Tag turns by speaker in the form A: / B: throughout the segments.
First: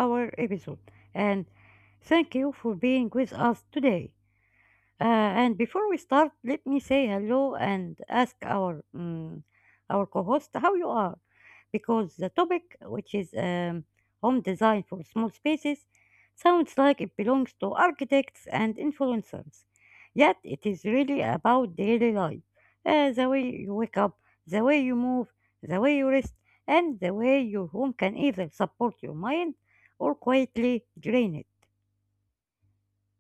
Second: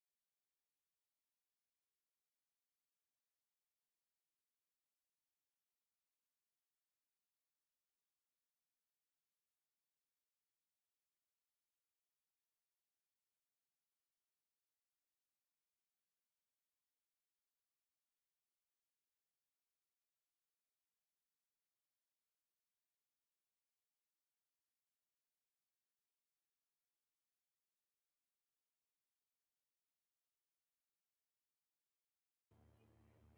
A: our episode. And thank you for being with us today. And before we start, let me say hello and ask our our co-host how you are, because the topic, which is home design for small spaces, sounds like it belongs to architects and influencers. Yet it is really about daily life, the way you wake up, the way you move, the way you rest, and the way your home can either support your mind or quietly drain it.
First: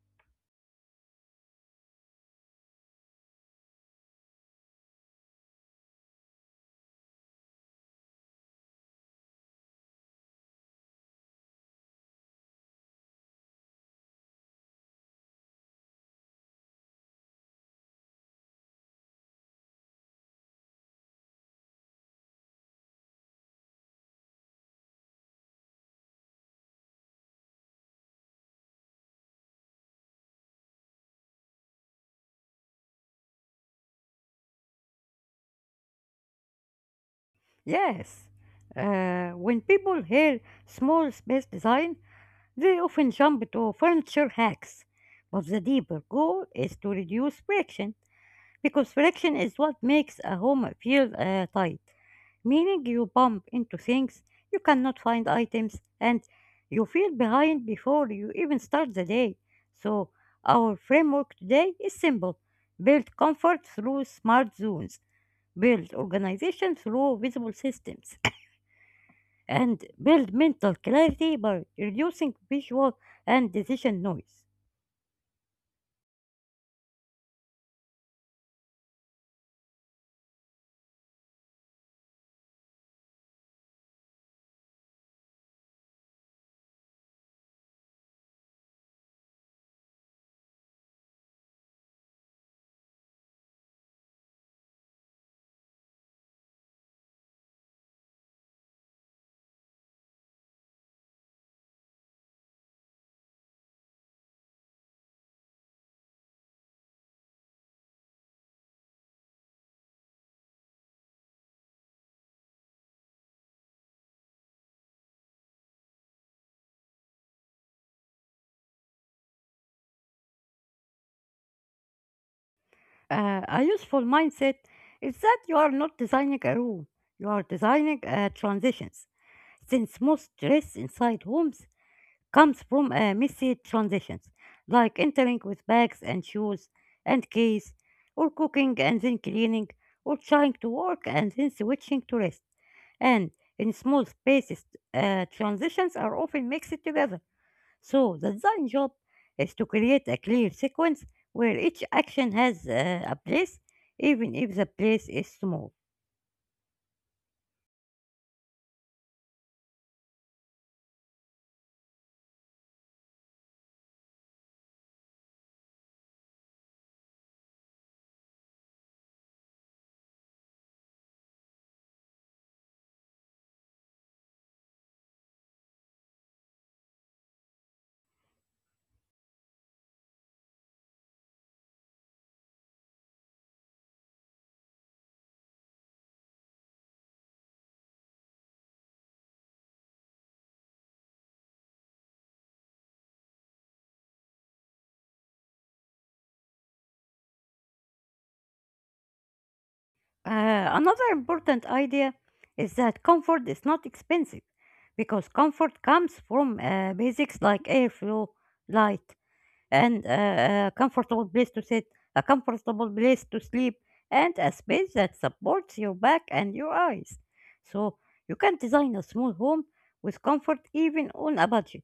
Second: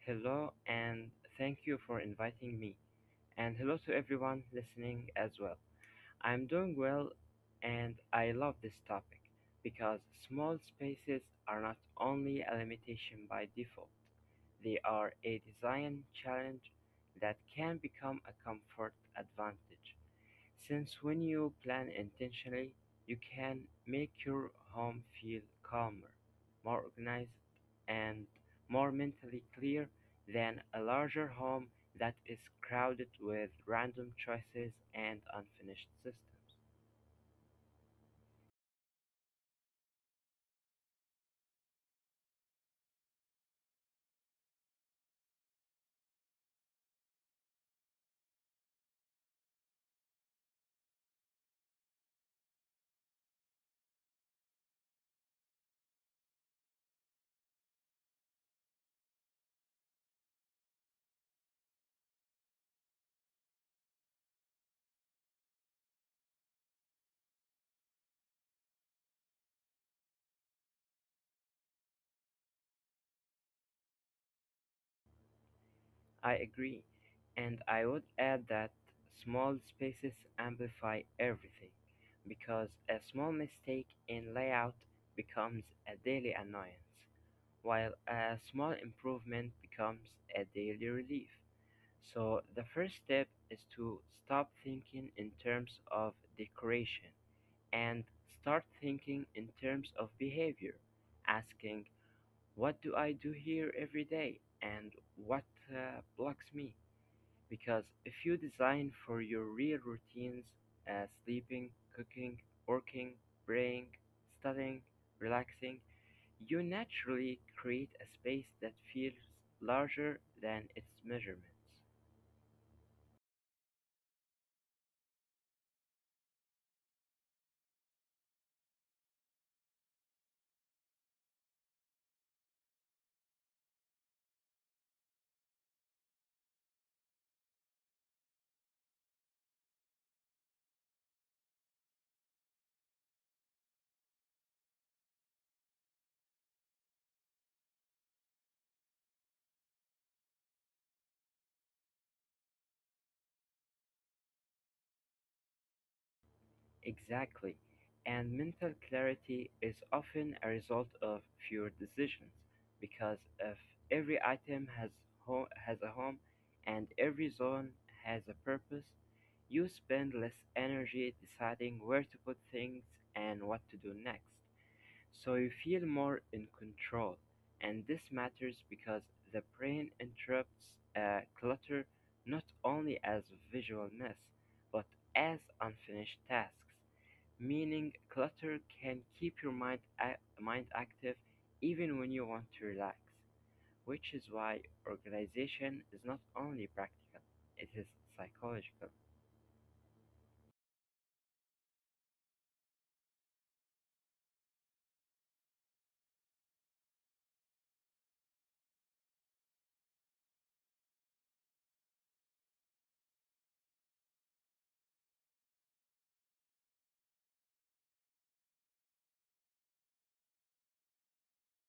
B: Hello, and thank you for inviting me. And hello to everyone listening as well. I'm doing well, and I love this topic because small spaces are not only a limitation by default, they are a design challenge that can become a comfort advantage. Since when you plan intentionally, you can make your home feel calmer, more organized, and more mentally clear than a larger home that is crowded with random choices and unfinished systems.
A: Yes, when people hear small space design, they often jump to furniture hacks. But the deeper goal is to reduce friction, because friction is what makes a home feel tight, meaning you bump into things, you cannot find items, and you feel behind before you even start the day. So, our framework today is simple build comfort through smart zones, build organization through visible systems and build mental clarity by reducing visual and decision noise.
B: I agree, and I would add that small spaces amplify everything because a small mistake in layout becomes a daily annoyance, while a small improvement becomes a daily relief. So, the first step is to stop thinking in terms of decoration and start thinking in terms of behavior, asking, "What do I do here every day? And what blocks me?" Because if you design for your real routines, sleeping, cooking, working, praying, studying, relaxing, you naturally create a space that feels larger than its measurements.
A: A useful mindset is that you are not designing a room, you are designing transitions, since most stress inside homes comes from messy transitions, like entering with bags and shoes and keys, or cooking and then cleaning, or trying to work and then switching to rest. And in small spaces, transitions are often mixed together. So the design job is to create a clear sequence where each action has a place, even if the place is small.
B: Exactly. And mental clarity is often a result of fewer decisions because if every item has a home and every zone has a purpose, you spend less energy deciding where to put things and what to do next. So you feel more in control, and this matters because the brain interprets clutter not only as visual mess, but as unfinished tasks. Meaning, clutter can keep your mind active even when you want to relax, which is why organization is not only practical, it is psychological.
A: Another important idea is that comfort is not expensive because comfort comes from basics like airflow, light, and a comfortable place to sit, a comfortable place to sleep, and a space that supports your back and your eyes. So you can design a small home with comfort even on a budget.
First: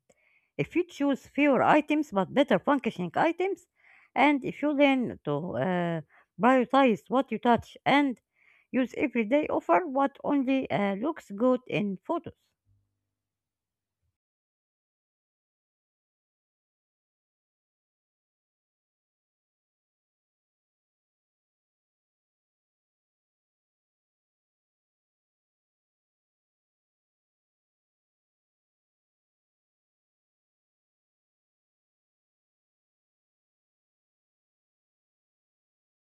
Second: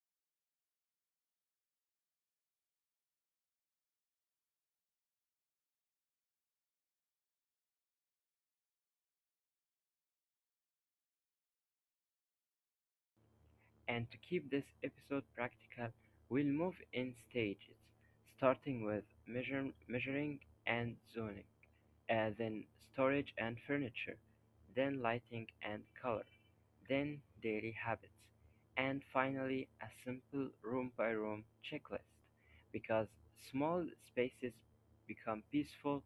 A: If you choose fewer items but better functioning items, and if you learn to prioritize what you touch and use everyday offer what only looks good in photos.
B: And to keep this episode practical, we'll move in stages, starting with measuring and zoning, then storage and furniture, then lighting and color, then daily habits, and finally a simple room by room checklist because small spaces become peaceful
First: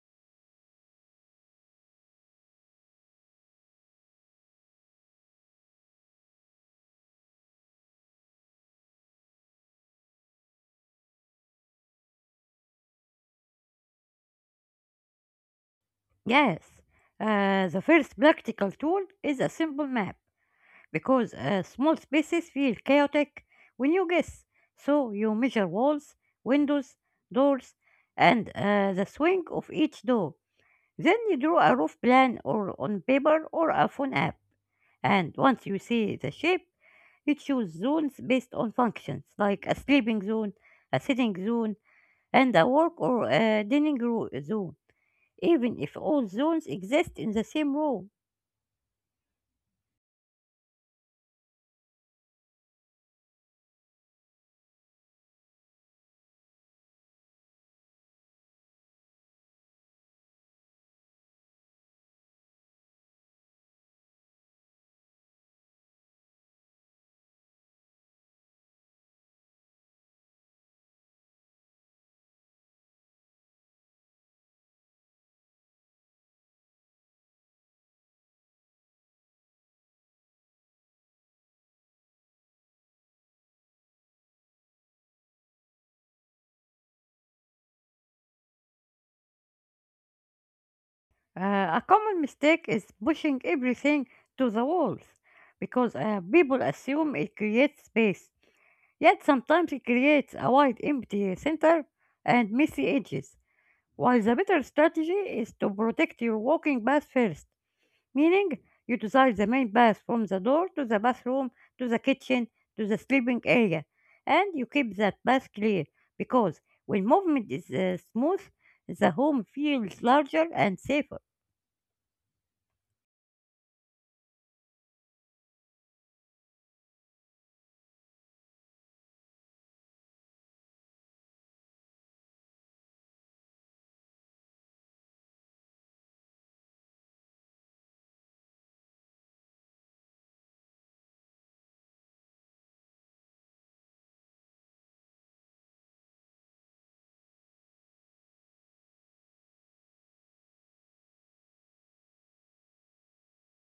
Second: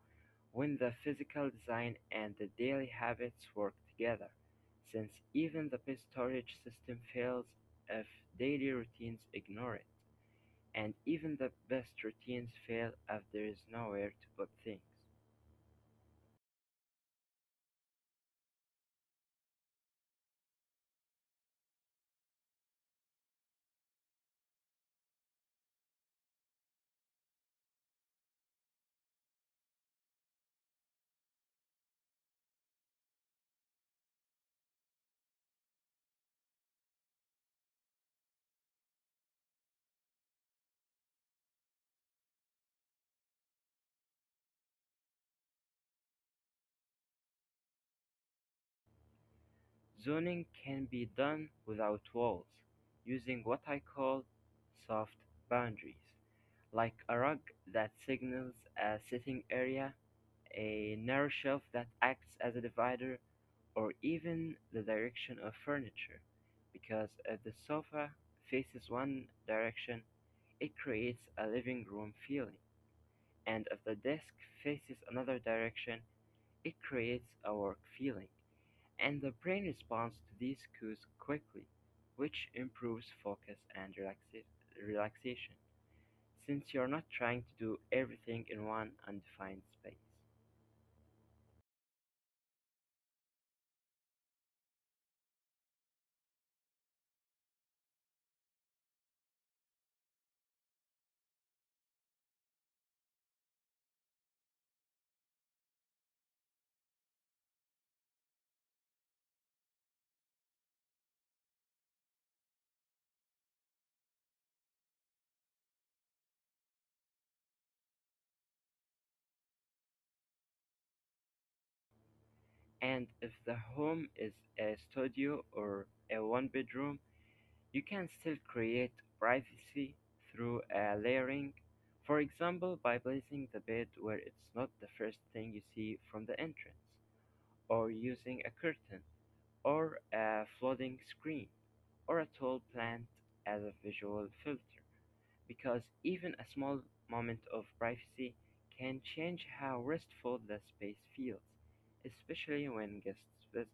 B: when the physical design and the daily habits work together, since even the best storage system fails if daily routines ignore it, and even the best routines fail if there is nowhere to put things.
A: Yes, the first practical tool is a simple map, because a small spaces feel chaotic when you guess. So you measure walls, windows, doors, and the swing of each door. Then you draw a roof plan or on paper or a phone app. And once you see the shape, you choose zones based on functions like a sleeping zone, a sitting zone, and a work or a zone, even if all zones exist in the same room.
B: Zoning can be done without walls, using what I call soft boundaries, like a rug that signals a sitting area, a narrow shelf that acts as a divider, or even the direction of furniture. Because if the sofa faces one direction, it creates a living room feeling, and if the desk faces another direction, it creates a work feeling. And the brain responds to these cues quickly, which improves focus and relaxation, since you're not trying to do everything in one undefined space.
A: Uh, a common mistake is pushing everything to the walls because people assume it creates space, yet sometimes it creates a wide empty center and messy edges. While the better strategy is to protect your walking path first, meaning you decide the main path from the door to the bathroom to the kitchen to the sleeping area, and you keep that path clear because when movement is smooth, the home feels larger and safer.
B: And if the home is a studio or a one bedroom, you can still create privacy through a layering. For example, by placing the bed where it's not the first thing you see from the entrance, or using a curtain or a flooding screen or a tall plant as a visual filter because even a small moment of privacy can change how restful the space feels, especially when guests visit.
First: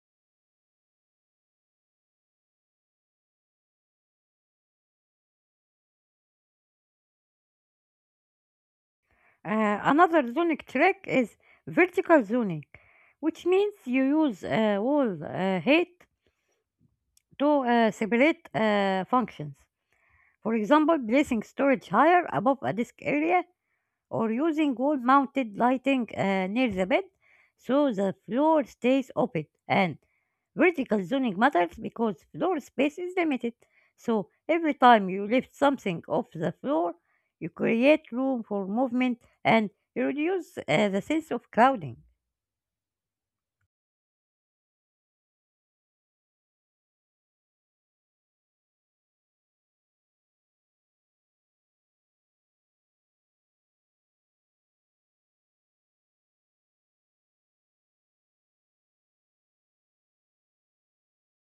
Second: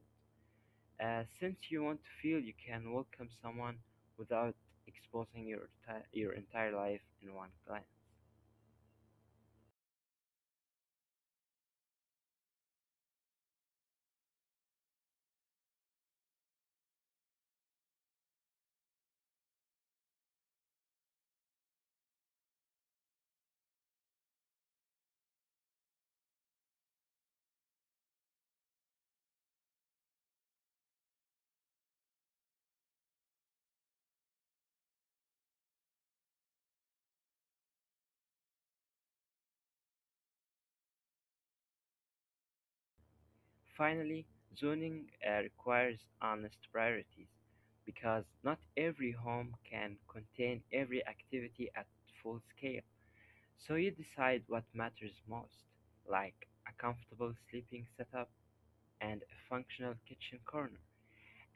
B: Since you want to feel you can welcome someone without exposing your entire life in one glance.
A: Another zonic trick is vertical zoning, which means you use wall height to separate functions. For example, placing storage higher above a disk area or using wall mounted lighting near the bed so the floor stays open. And vertical zoning matters because floor space is limited. So every time you lift something off the floor, you create room for movement and you reduce the sense of crowding.
B: Finally, zoning requires honest priorities because not every home can contain every activity at full scale. So you decide what matters most, like a comfortable sleeping setup and a functional kitchen corner.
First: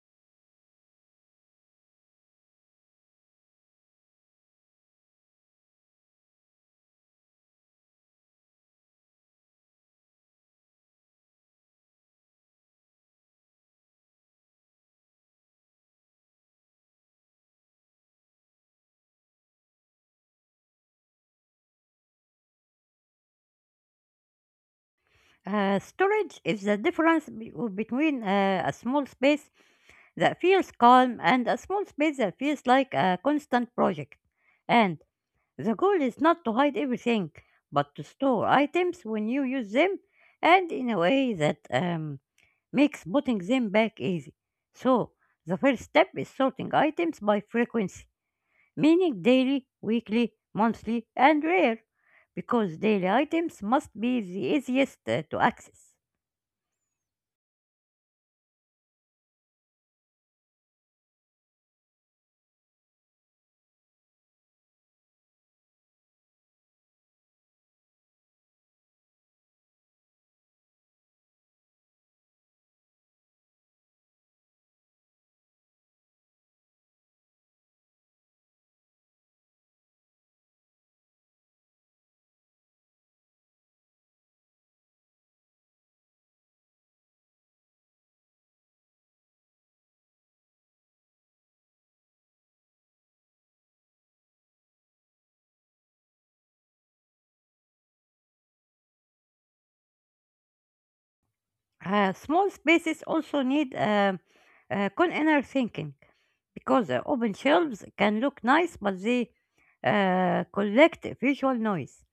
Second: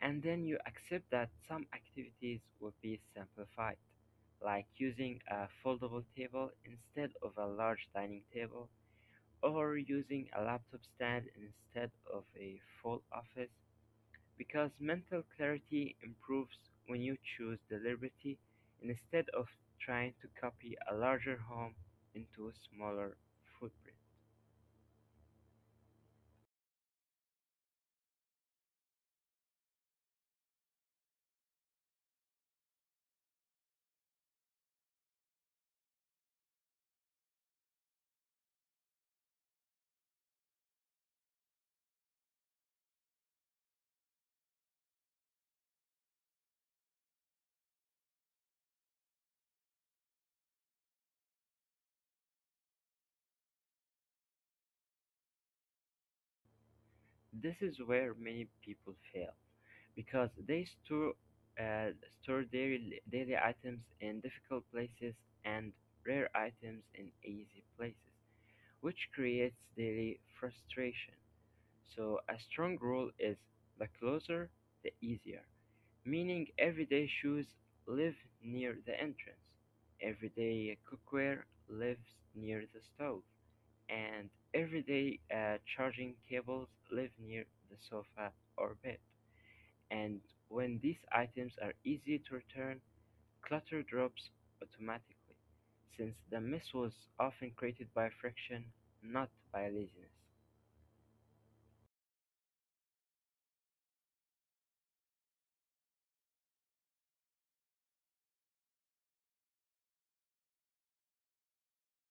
B: And then you accept that some activities will be simplified, like using a foldable table instead of a large dining table, or using a laptop stand instead of a full office because mental clarity improves when you choose deliberately instead of trying to copy a larger home into a smaller footprint.
A: Storage is the difference between a small space that feels calm and a small space that feels like a constant project. And the goal is not to hide everything, but to store items when you use them and in a way that makes putting them back easy. So, the first step is sorting items by frequency, meaning daily, weekly, monthly, and rare, because daily items must be the easiest to access.
B: This is where many people fail because they uh, store their daily items in difficult places and rare items in easy places, which creates daily frustration. So a strong rule is the closer, the easier. Meaning everyday shoes live near the entrance, everyday cookware lives near the stove, and everyday charging cables live near the sofa or bed. And when these items are easy to return, clutter drops automatically, since the mess was often created by friction, not by laziness.
A: Small spaces also need inner thinking, because open shelves can look nice, but they collect visual noise.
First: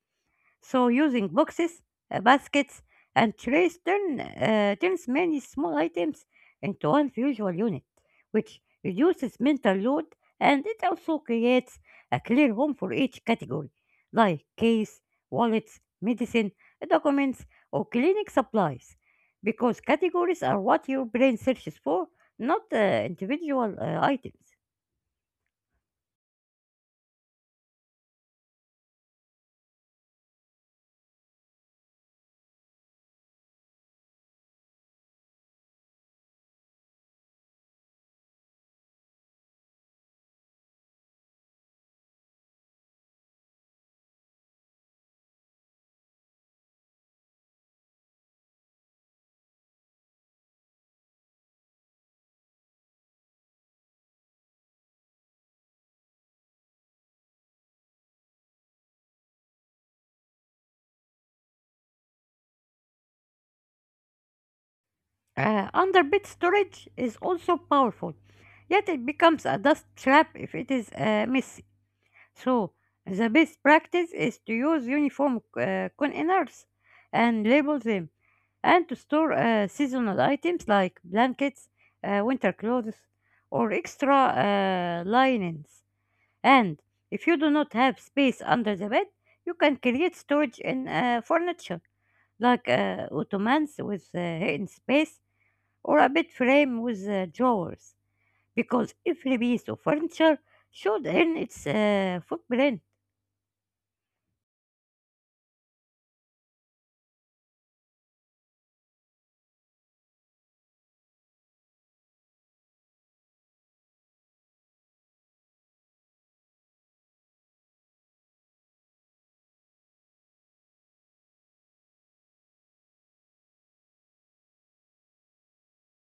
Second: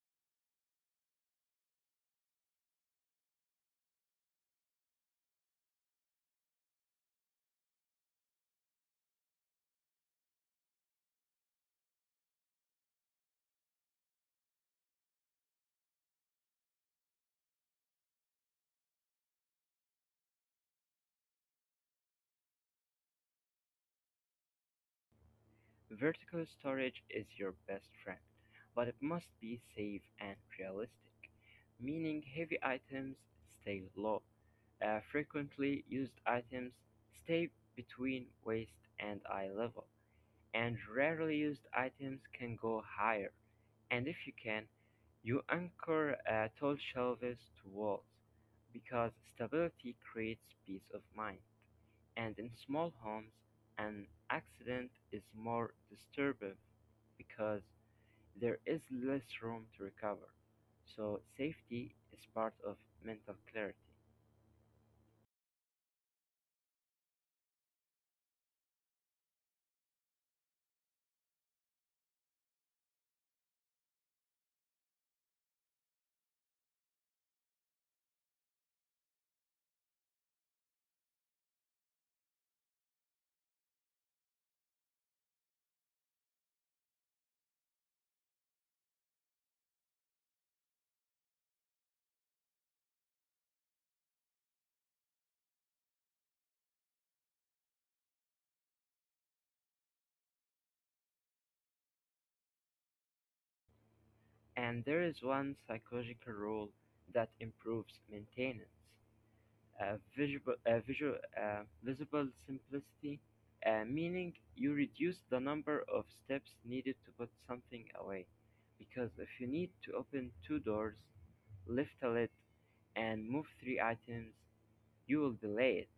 A: So using boxes, baskets, and trays turns many small items into one visual unit, which reduces mental load and it also creates a clear home for each category, like case, wallets, medicine, documents, or clinic supplies, because categories are what your brain searches for, not individual items.
B: Vertical storage is your best friend, but it must be safe and realistic, meaning heavy items stay low. Frequently used items stay between waist and eye level, and rarely used items can go higher. And if you can, you anchor tall shelves to walls because stability creates peace of mind. And in small homes, an accident is more disturbing because there is less room to recover. So, safety is part of mental clarity.
A: Underbed storage is also powerful, yet it becomes a dust trap if it is messy. So, the best practice is to use uniform containers and label them, and to store seasonal items like blankets, winter clothes, or extra linens. And if you do not have space under the bed, you can create storage in furniture like ottomans with hidden space or a bed frame with drawers because every piece of furniture should earn its footprint.
B: And there is one psychological rule that improves maintenance: visible simplicity, meaning you reduce the number of steps needed to put something away. Because if you need to open two doors, lift a lid, and move three items, you'll be late.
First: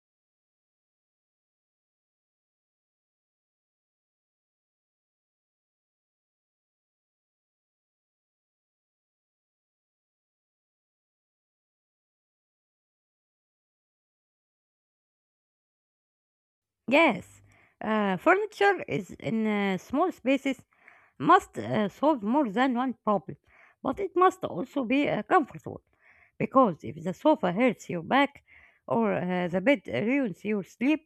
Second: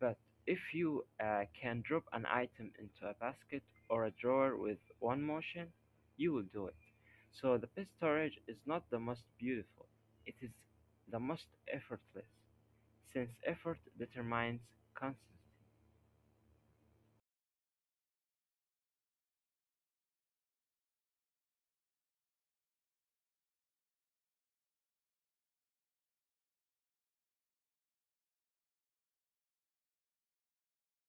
B: But if you can drop an item into a basket or a drawer with one motion, you will do it. So the best storage is not the most beautiful, it is the most effortless, since effort determines consistency.
A: Yes, furniture is in small spaces must solve more than one problem, but it must also be comfortable. Because if the sofa hurts your back or the bed ruins your sleep,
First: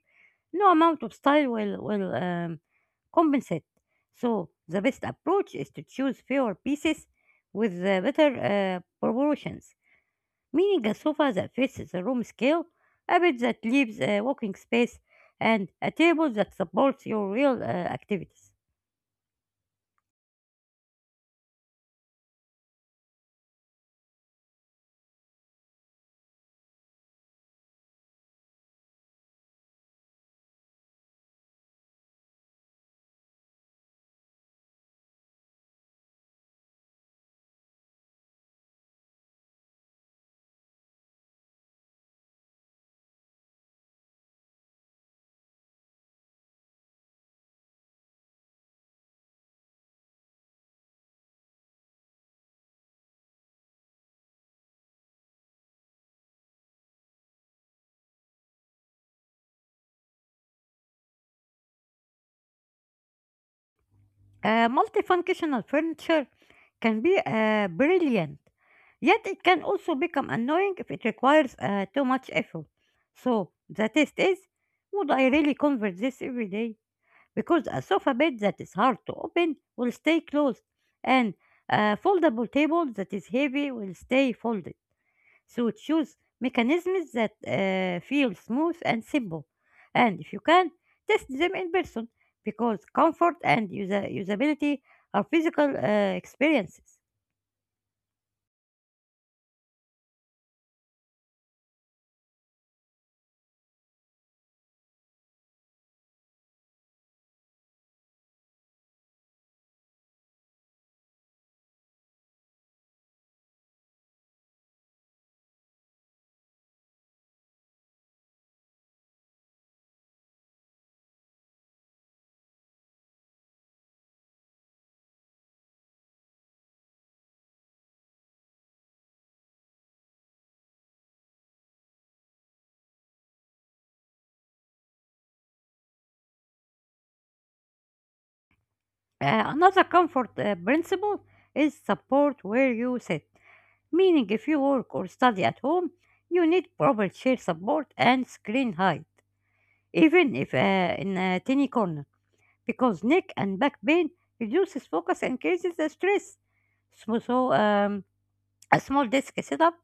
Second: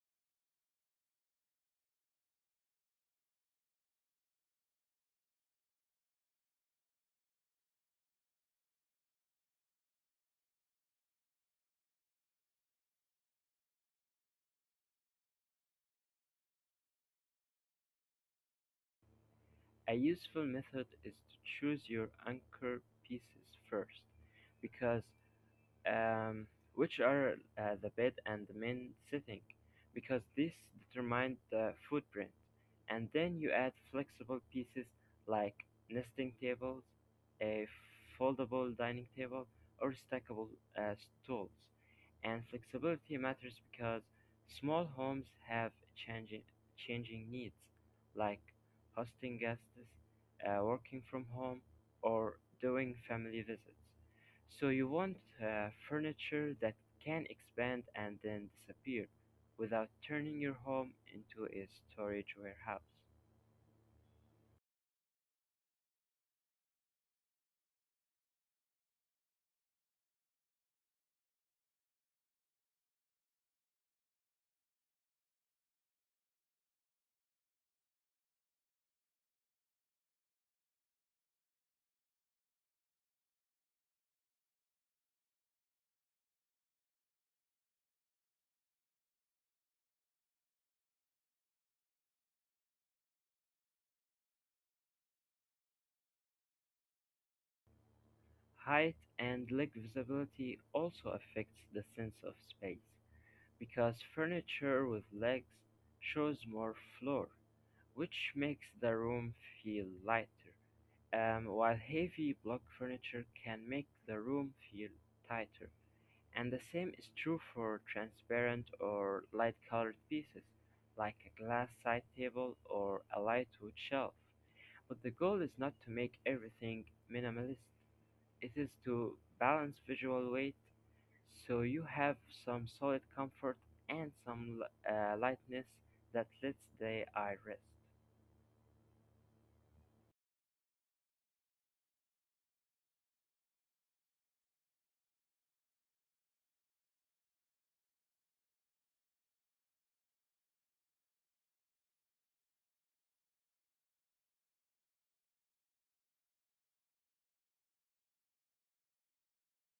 A: no amount of style will compensate. So, the best approach is to choose fewer pieces with better proportions, meaning a sofa that fits the room scale, a bed that leaves walking space, and a table that supports your real activities.
B: A useful method is to choose your anchor pieces first, because um, which are the bed and the main setting, because this determines the footprint. And then you add flexible pieces like nesting tables, a foldable dining table, or stackable uh, stools. And flexibility matters because small homes have changing, changing needs, like hosting guests, working from home, or doing family visits. So you want furniture that can expand and then disappear without turning your home into a storage warehouse.
A: Multifunctional furniture can be brilliant, yet it can also become annoying if it requires too much effort. So the test is, would I really convert this every day? Because a sofa bed that is hard to open will stay closed, and a foldable table that is heavy will stay folded. So choose mechanisms that feel smooth and simple. And if you can, test them in person because comfort and usability are physical experiences.
B: Height and leg visibility also affects the sense of space because furniture with legs shows more floor, which makes the room feel lighter. While heavy block furniture can make the room feel tighter. And the same is true for transparent or light-colored pieces, like a glass side table or a light wood shelf. But the goal is not to make everything minimalist. It is to balance visual weight so you have some solid comfort and some lightness that lets the eye rest.
A: Another comfort principle is support where you sit, meaning if you work or study at home, you need proper chair support and screen height, even if in a tiny corner, because neck and back pain reduces focus and increases the stress. So a small desk setup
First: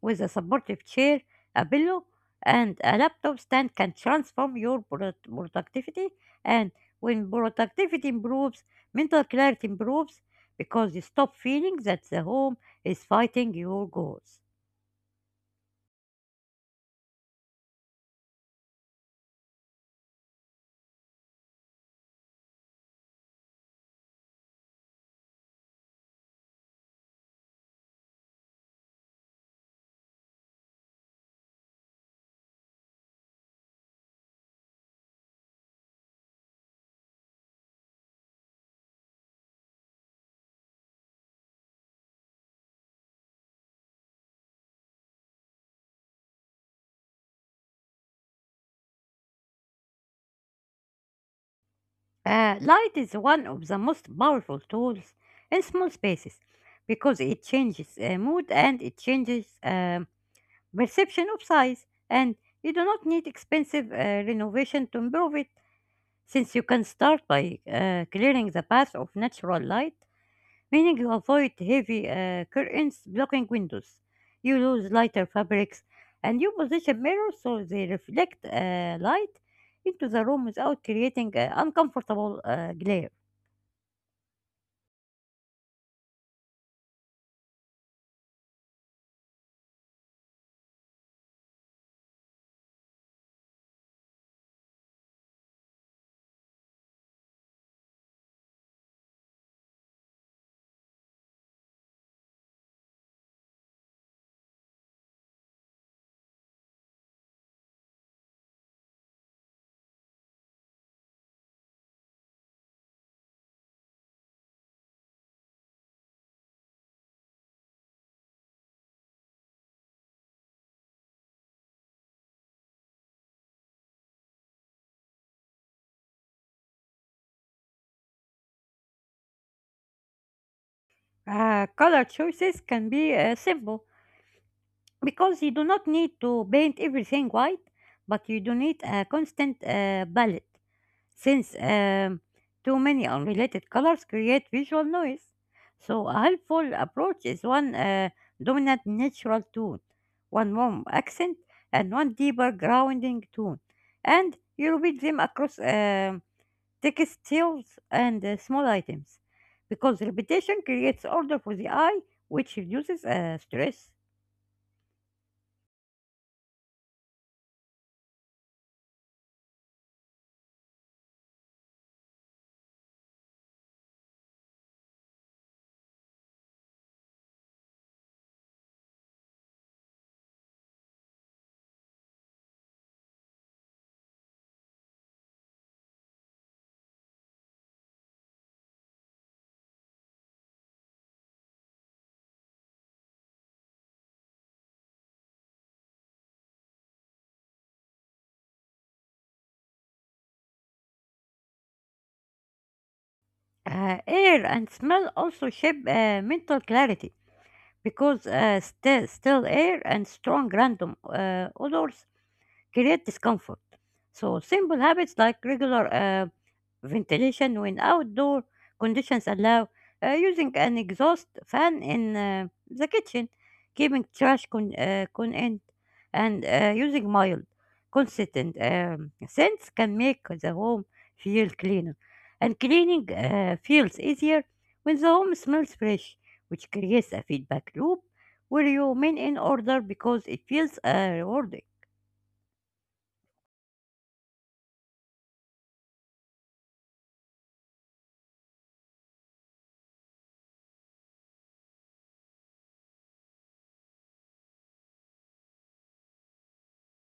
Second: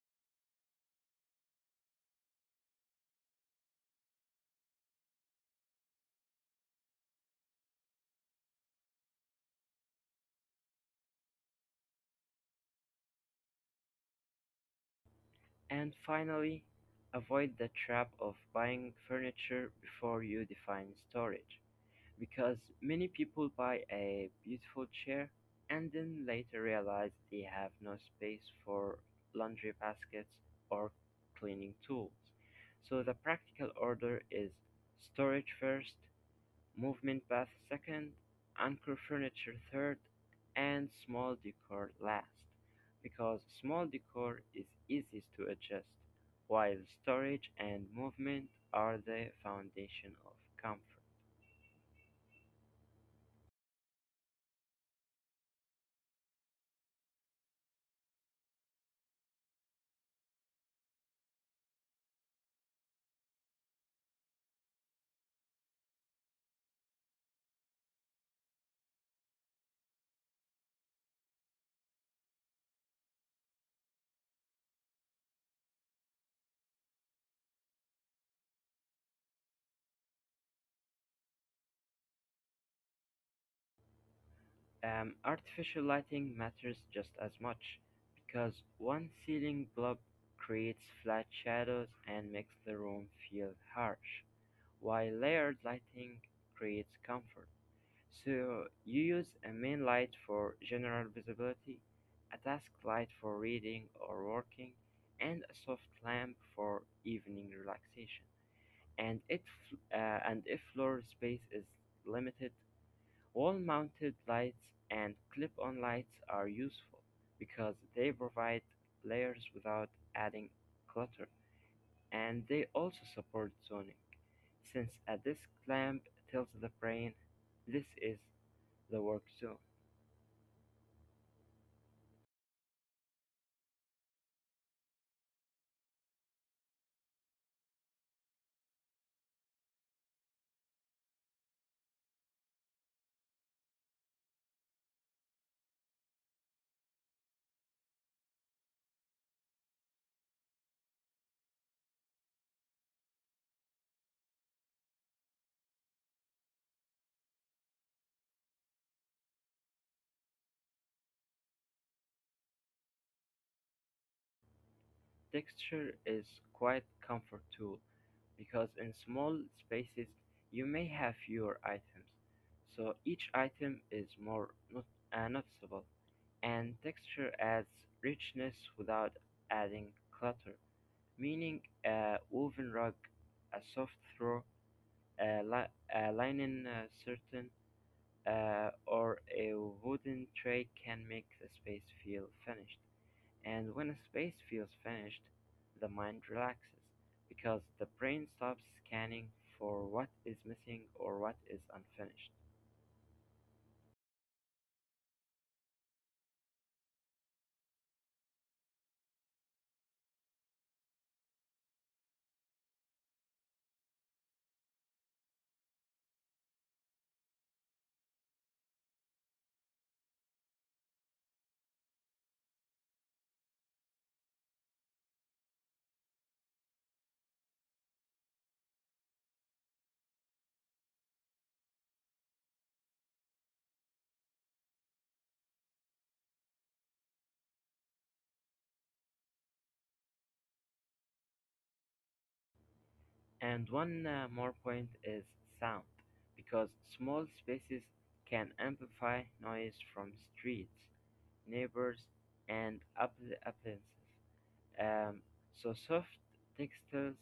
A: with a supportive chair, a pillow, and a laptop stand can transform your productivity. And when productivity improves, mental clarity improves because you stop feeling that the home is fighting your goals.
B: And finally, avoid the trap of buying furniture before you define storage, because many people buy a beautiful chair and then later realize they have no space for laundry baskets or cleaning tools. So the practical order is storage first, movement bath second, anchor furniture third, and small decor last. Because small decor is easiest to adjust, while storage and movement are the foundation of comfort.
A: Light is one of the most powerful tools in small spaces because it changes mood and it changes perception of size, and you do not need expensive renovation to improve it. Since you can start by clearing the path of natural light, meaning you avoid heavy curtains blocking windows, you use lighter fabrics, and you position mirrors so they reflect light into the room without creating uncomfortable glare.
B: Artificial lighting matters just as much because one ceiling blob creates flat shadows and makes the room feel harsh, while layered lighting creates comfort. So you use a main light for general visibility, a task light for reading or working, and a soft lamp for evening relaxation. And if floor space is limited, wall-mounted lights and clip-on lights are useful because they provide layers without adding clutter, and they also support zoning. Since a disk lamp tells the brain this is the work zone.
A: Color choices can be simple because you do not need to paint everything white, but you do need a constant palette. Since too many unrelated colors create visual noise, so a helpful approach is one dominant natural tone, one warm accent, and one deeper grounding tone, and you repeat them across textiles and small items, because repetition creates order for the eye, which reduces stress.
B: Texture is quite comfort tool because in small spaces you may have fewer items, so each item is more noticeable. And texture adds richness without adding clutter, meaning a woven rug, a soft throw, a, a linen curtain, or a wooden tray can make the space feel finished. And when a space feels finished, the mind relaxes because the brain stops scanning for what is missing or what is unfinished.
A: Air and smell also shape mental clarity because still air and strong random odors create discomfort. So simple habits like regular ventilation when outdoor conditions allow, using an exhaust fan in the kitchen, keeping trash contained, and using mild, consistent scents can make the home feel cleaner. And cleaning feels easier when the home smells fresh, which creates a feedback loop where you remain in order because it feels rewarding.
B: And one more point is sound, because small spaces can amplify noise from streets, neighbors, and appliances. Um, so soft textiles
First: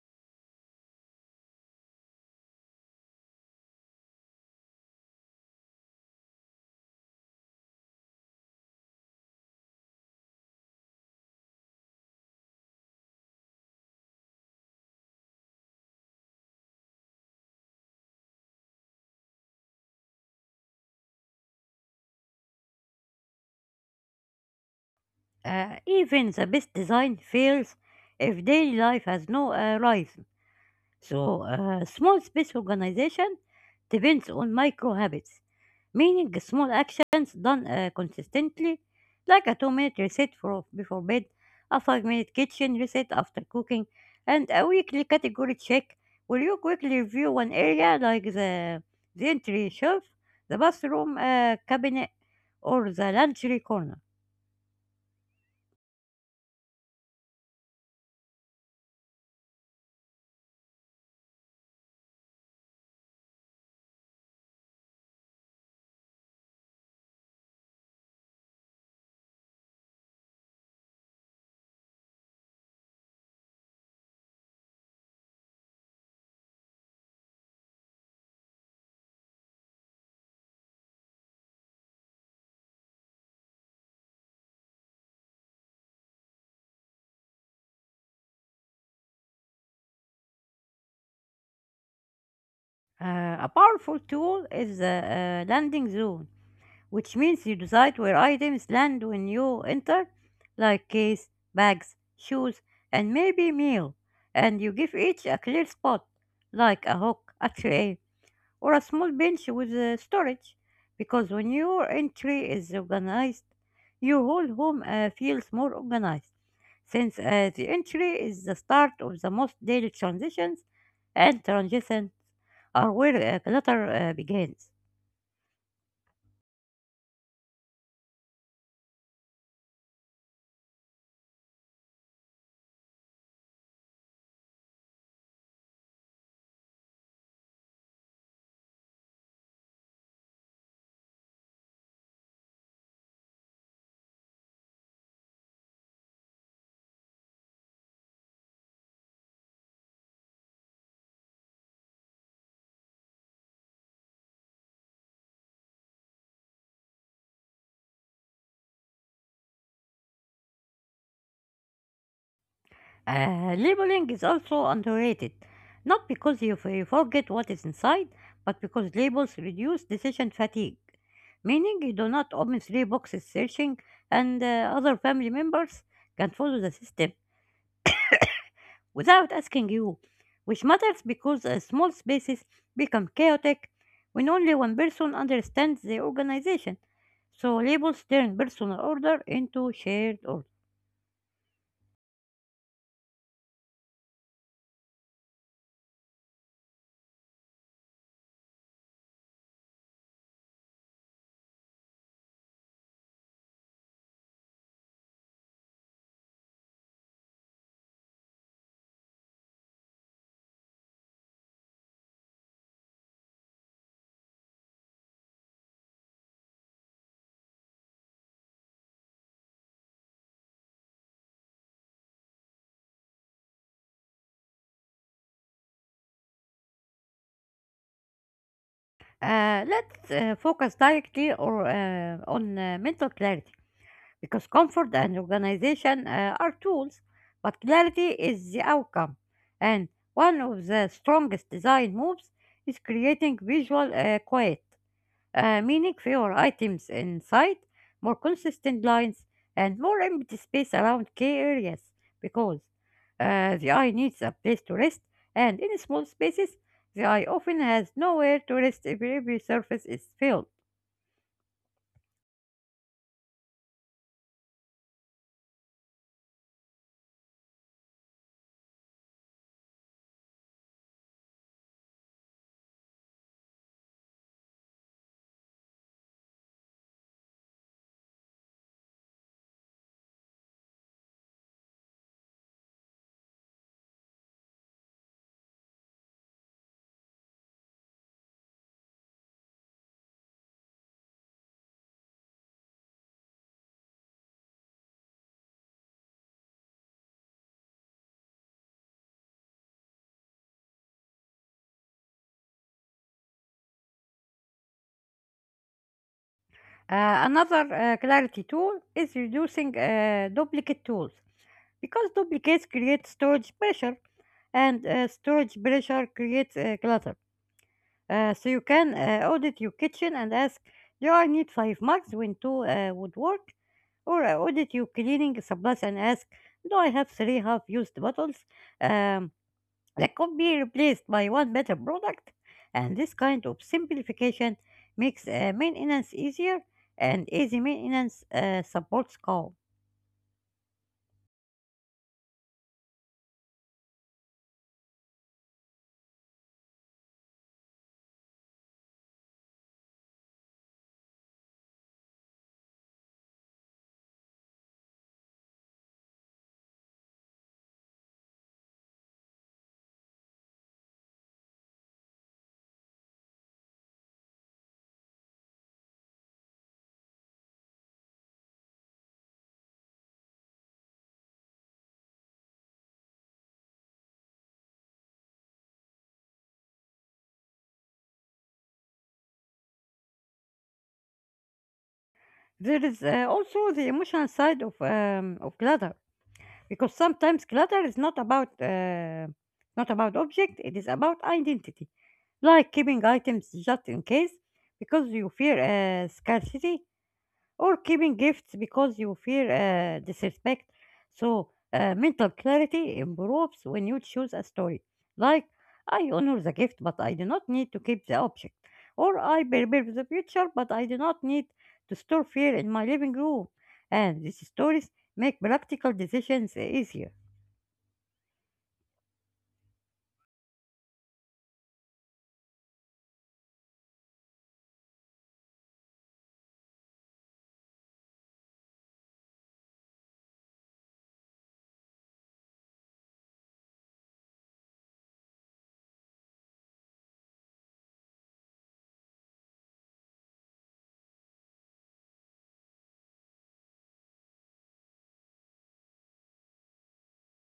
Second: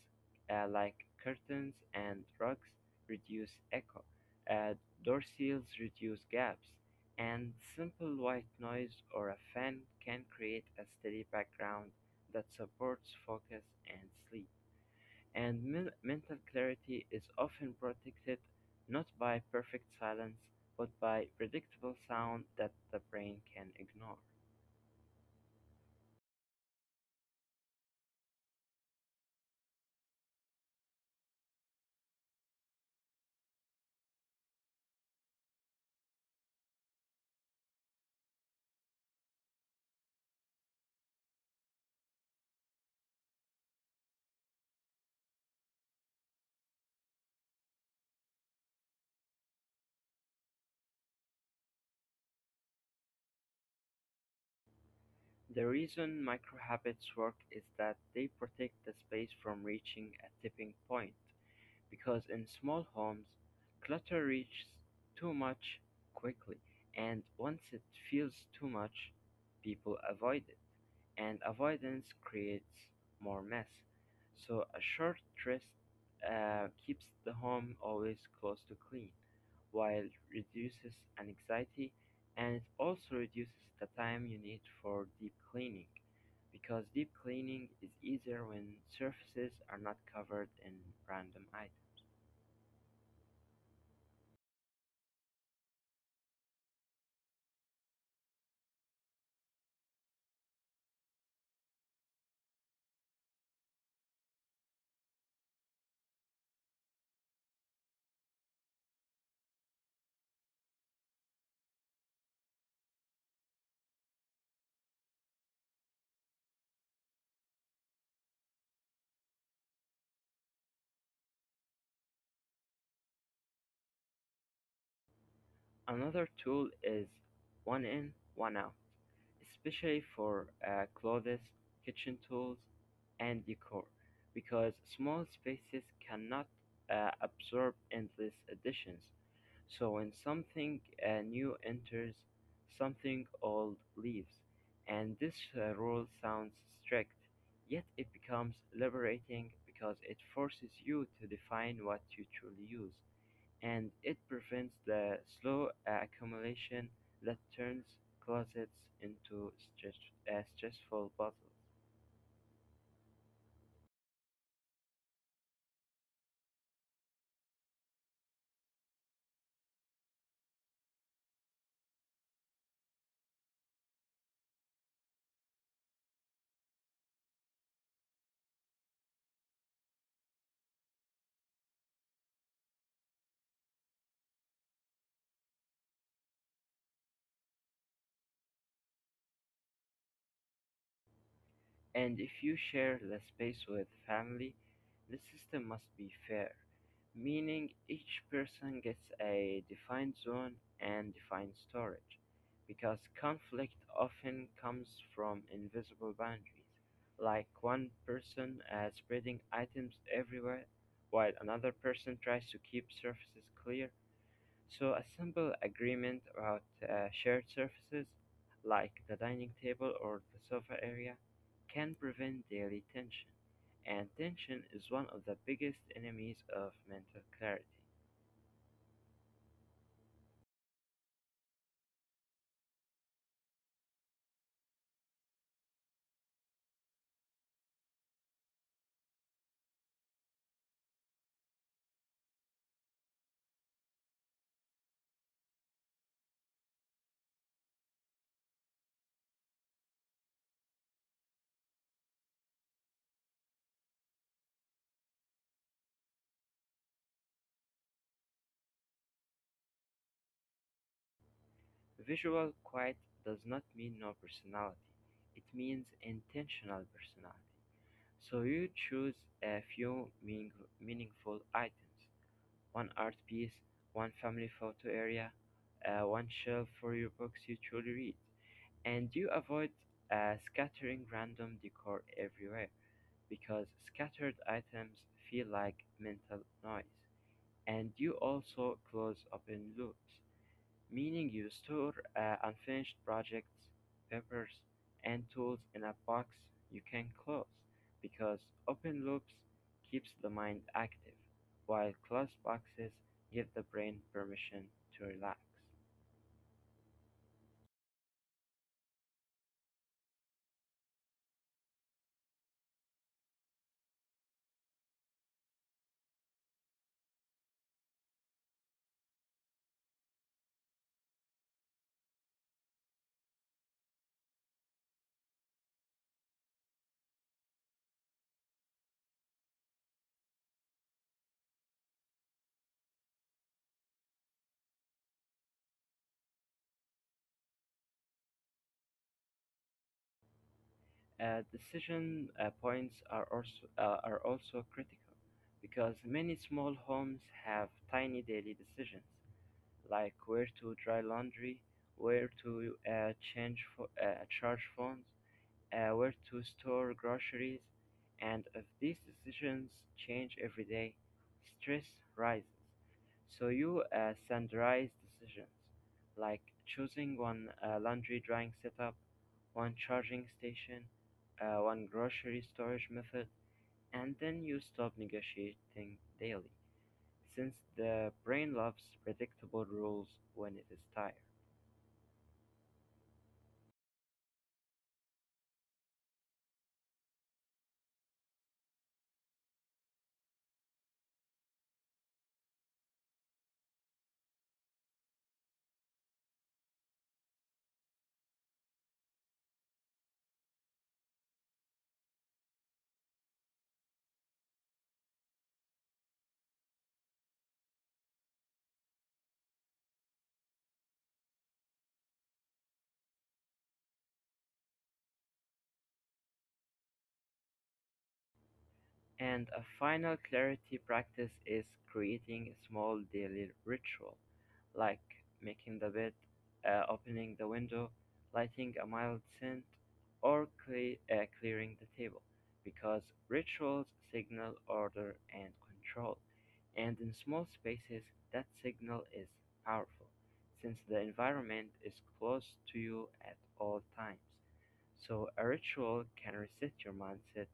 B: like curtains and rugs reduce echo, uh, door seals reduce gaps, and simple white noise or a fan can create a steady background that supports focus and sleep, and mental clarity is often protected not by perfect silence but by predictable sound that the brain can ignore.
A: Even the best design fails if daily life has no rhythm. So, small space organization depends on micro habits, meaning small actions done consistently, like a 2 minute reset before bed, a 5 minute kitchen reset after cooking, and a weekly category check where you quickly review one area like the entry shelf, the bathroom cabinet, or the laundry corner.
B: The reason microhabits work is that they protect the space from reaching a tipping point because in small homes, clutter reaches too much quickly, and once it feels too much, people avoid it. And avoidance creates more mess. So a short rest keeps the home always close to clean, while reduces anxiety, and it also reduces the time you need for deep cleaning, because deep cleaning is easier when surfaces are not covered in random items.
A: A powerful tool is the landing zone, which means you decide where items land when you enter, like keys, bags, shoes, and maybe meal, and you give each a clear spot, like a hook, a tray, or a small bench with storage, because when your entry is organized, your whole home feels more organized, since the entry is the start of the most daily transitions and transition are where clutter begins.
B: Another tool is one in, one out, especially for clothes, kitchen tools, and decor, because small spaces cannot absorb endless additions. So when something new enters, something old leaves. And this rule sounds strict, yet it becomes liberating because it forces you to define what you truly use and it prevents the slow accumulation that turns closets into stress, a stressful puzzle.
A: Labeling is also underrated, not because you forget what is inside, but because labels reduce decision fatigue, meaning you do not open three boxes searching, and other family members can follow the system without asking you, which matters because small spaces become chaotic when only one person understands the organization. So labels turn personal order into shared order.
B: And if you share the space with family, the system must be fair, meaning each person gets a defined zone and defined storage, because conflict often comes from invisible boundaries, like one person spreading items everywhere while another person tries to keep surfaces clear. So a simple agreement about shared surfaces, like the dining table or the sofa area, can prevent daily tension. And tension is one of the biggest enemies of mental clarity.
A: Let's focus directly or on mental clarity because comfort and organization are tools, but clarity is the outcome. And one of the strongest design moves is creating visual quiet, meaning fewer items inside, more consistent lines, and more empty space around key areas because the eye needs a place to rest, and in small spaces, the eye often has nowhere to rest if every surface is filled.
B: Visual quiet does not mean no personality, it means intentional personality. So you choose a few meaningful items: one art piece, one family photo area, one shelf for your books you truly read. And you avoid scattering random decor everywhere because scattered items feel like mental noise. And you also close open loops, meaning you store unfinished projects, papers, and tools in a box you can close, because open loops keeps the mind active, while closed boxes give the brain permission to relax.
A: Another clarity tool is reducing duplicate tools because duplicates create storage pressure, and storage pressure creates clutter. So you can audit your kitchen and ask, do I need five mugs when two would work? Or audit your cleaning supplies and ask, do I have three half-used bottles um, that could be replaced by one better product? And this kind of simplification makes maintenance easier, and easy maintenance supports calm.
B: Decision points are also critical, because many small homes have tiny daily decisions like where to dry laundry, where to charge phones, where to store groceries, and if these decisions change every day, stress rises. So you standardize decisions, like choosing one laundry drying setup, one charging station, one grocery storage method, and then you stop negotiating daily, since the brain loves predictable rules when it is tired.
A: There is also the emotional side of clutter, because sometimes clutter is not about not about object, it is about identity. Like keeping items just in case because you fear scarcity, or keeping gifts because you fear disrespect. So mental clarity improves when you choose a story. Like, I honor the gift but I do not need to keep the object. Or I prepare for the future but I do not need to store fear in my living room. And these stories make practical decisions easier.
B: And a final clarity practice is creating a small daily ritual, like making the bed, opening the window, lighting a mild scent, or clearing the table, because rituals signal order and control. And in small spaces, that signal is powerful, since the environment is close to you at all times. So a ritual can reset your mindset,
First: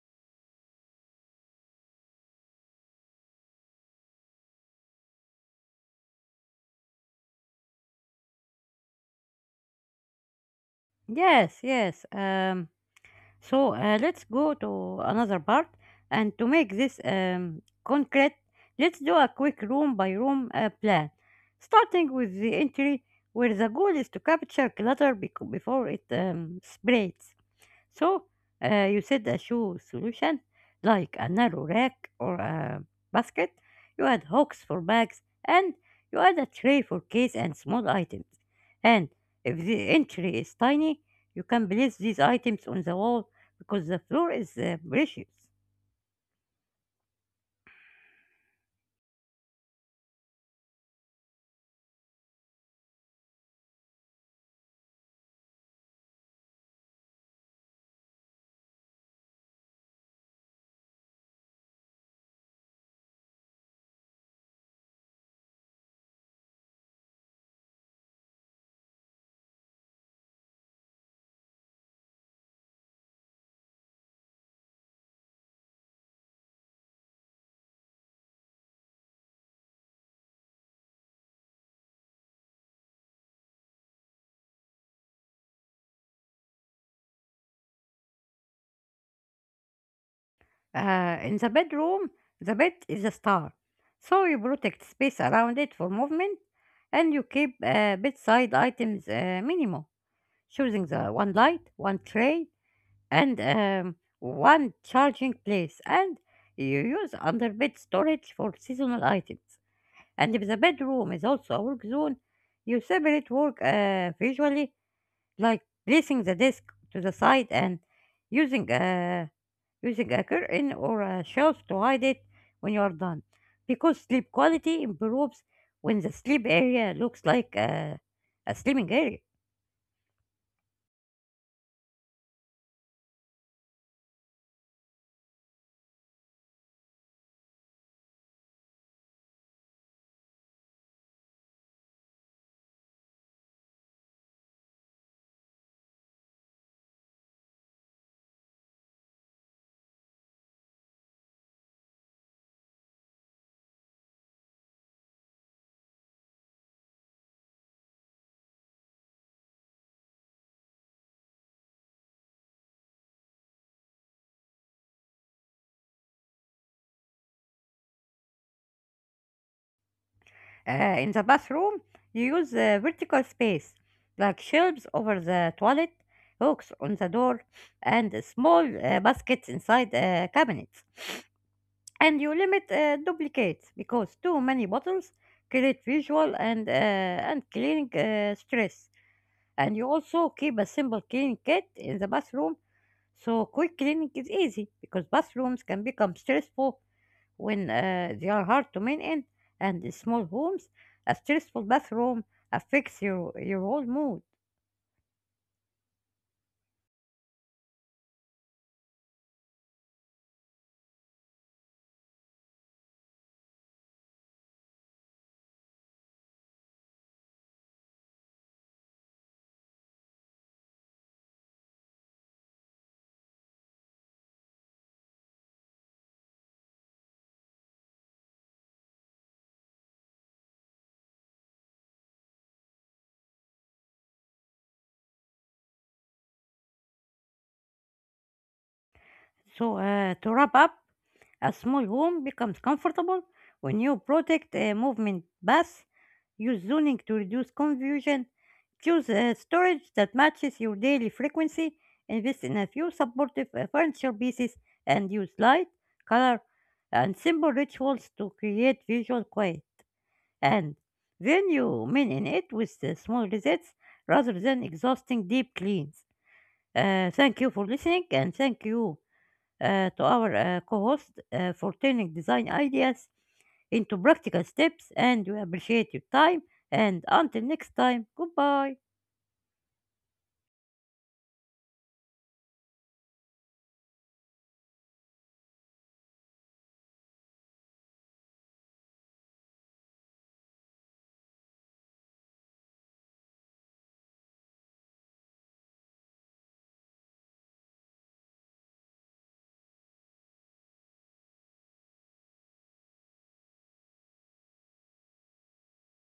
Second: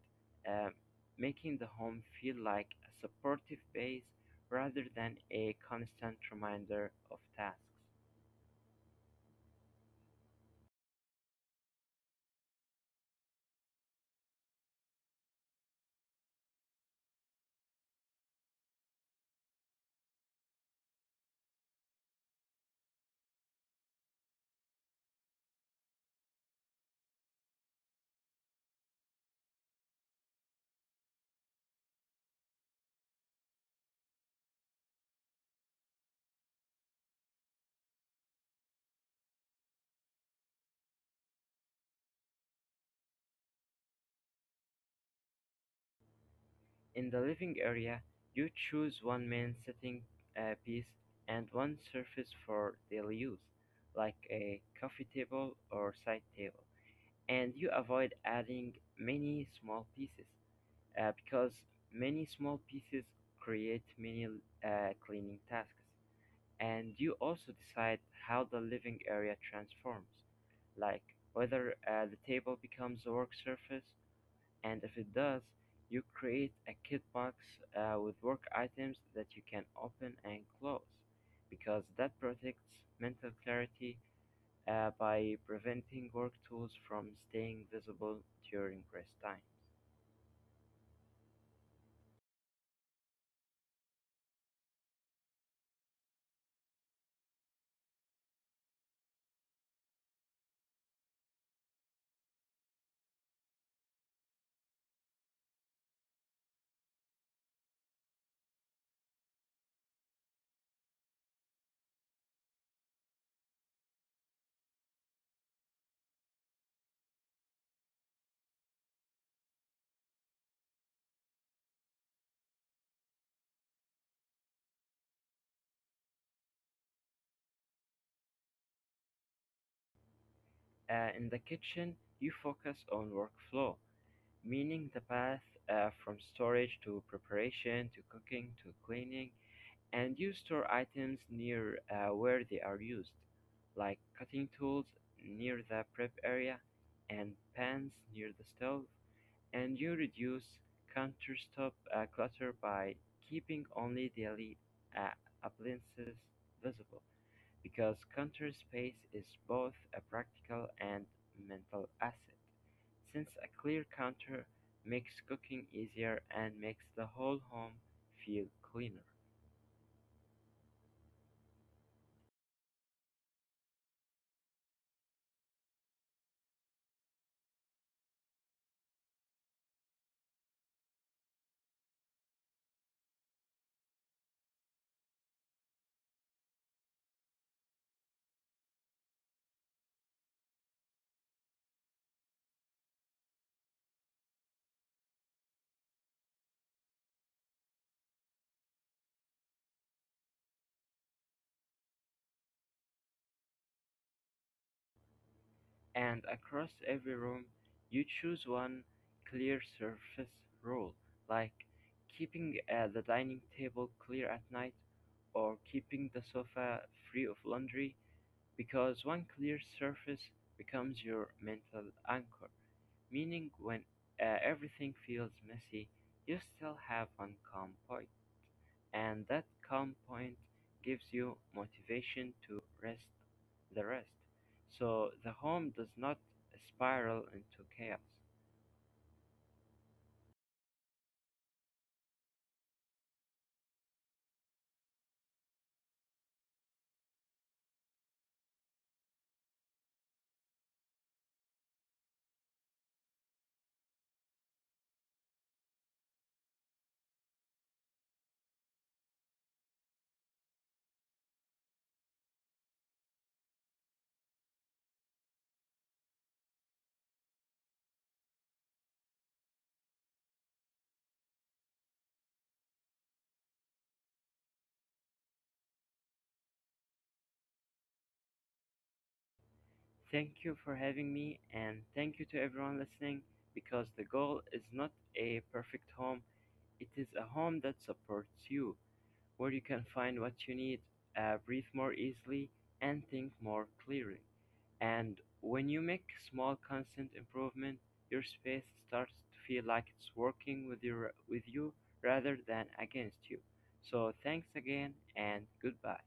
B: uh, making the home feel like a supportive base rather than a constant reminder of tasks.
A: Yes, yes. So let's go to another part. And to make this concrete, let's do a quick room by room plan, starting with the entry, where the goal is to capture clutter before it spreads. So you set a shoe solution like a narrow rack or a basket. You add hooks for bags, and you add a tray for case and small items. And if the entry is tiny, you can place these items on the wall because the floor is precious.
B: In the living area, you choose one main setting piece and one surface for daily use, like a coffee table or side table, and you avoid adding many small pieces because many small pieces create many cleaning tasks. And you also decide how the living area transforms, like whether the table becomes a work surface, and if it does, you create a kit box with work items that you can open and close, because that protects mental clarity by preventing work tools from staying visible during rest times.
A: In the bedroom, the bed is a star. So you protect space around it for movement, and you keep bedside items minimal, choosing the one light, one tray, and one charging place, and you use under bed storage for seasonal items. And if the bedroom is also a work zone, you separate work visually, like placing the desk to the side and using a using a curtain or a shelf to hide it when you are done, because sleep quality improves when the sleep area looks like a sleeping area.
B: In the kitchen, you focus on workflow, meaning the path from storage to preparation to cooking to cleaning, and you store items near where they are used, like cutting tools near the prep area and pans near the stove, and you reduce countertop clutter by keeping only daily uh, appliances visible. Because counter space is both a practical and mental asset, since a clear counter makes cooking easier and makes the whole home feel cleaner.
A: In the bathroom, you use vertical space, like shelves over the toilet, hooks on the door, and small baskets inside cabinets. And you limit duplicates because too many bottles create visual and cleaning stress. And you also keep a simple cleaning kit in the bathroom, so quick cleaning is easy, because bathrooms can become stressful when they are hard to maintain, and small homes, a stressful bathroom affects your whole mood.
B: And across every room, you choose one clear surface rule, like keeping the dining table clear at night or keeping the sofa free of laundry, because one clear surface becomes your mental anchor. Meaning when everything feels messy, you still have one calm point, and that calm point gives you motivation to rest the rest. So the home does not spiral into chaos.
A: So, to wrap up, a small home becomes comfortable when you protect a movement path, use zoning to reduce confusion, choose a storage that matches your daily frequency, invest in a few supportive furniture pieces, and use light, color, and simple rituals to create visual quiet, and then you in it with the small resets rather than exhausting deep cleans. Thank you for listening, and thank you to our co-host for turning design ideas into practical steps, and we appreciate your time, and until next time, goodbye.
B: Thank you for having me, and thank you to everyone listening, because the goal is not a perfect home, it is a home that supports you, where you can find what you need, breathe more easily, and think more clearly. And when you make small constant improvement, your space starts to feel like it's working with your with you rather than against you. So thanks again, and goodbye.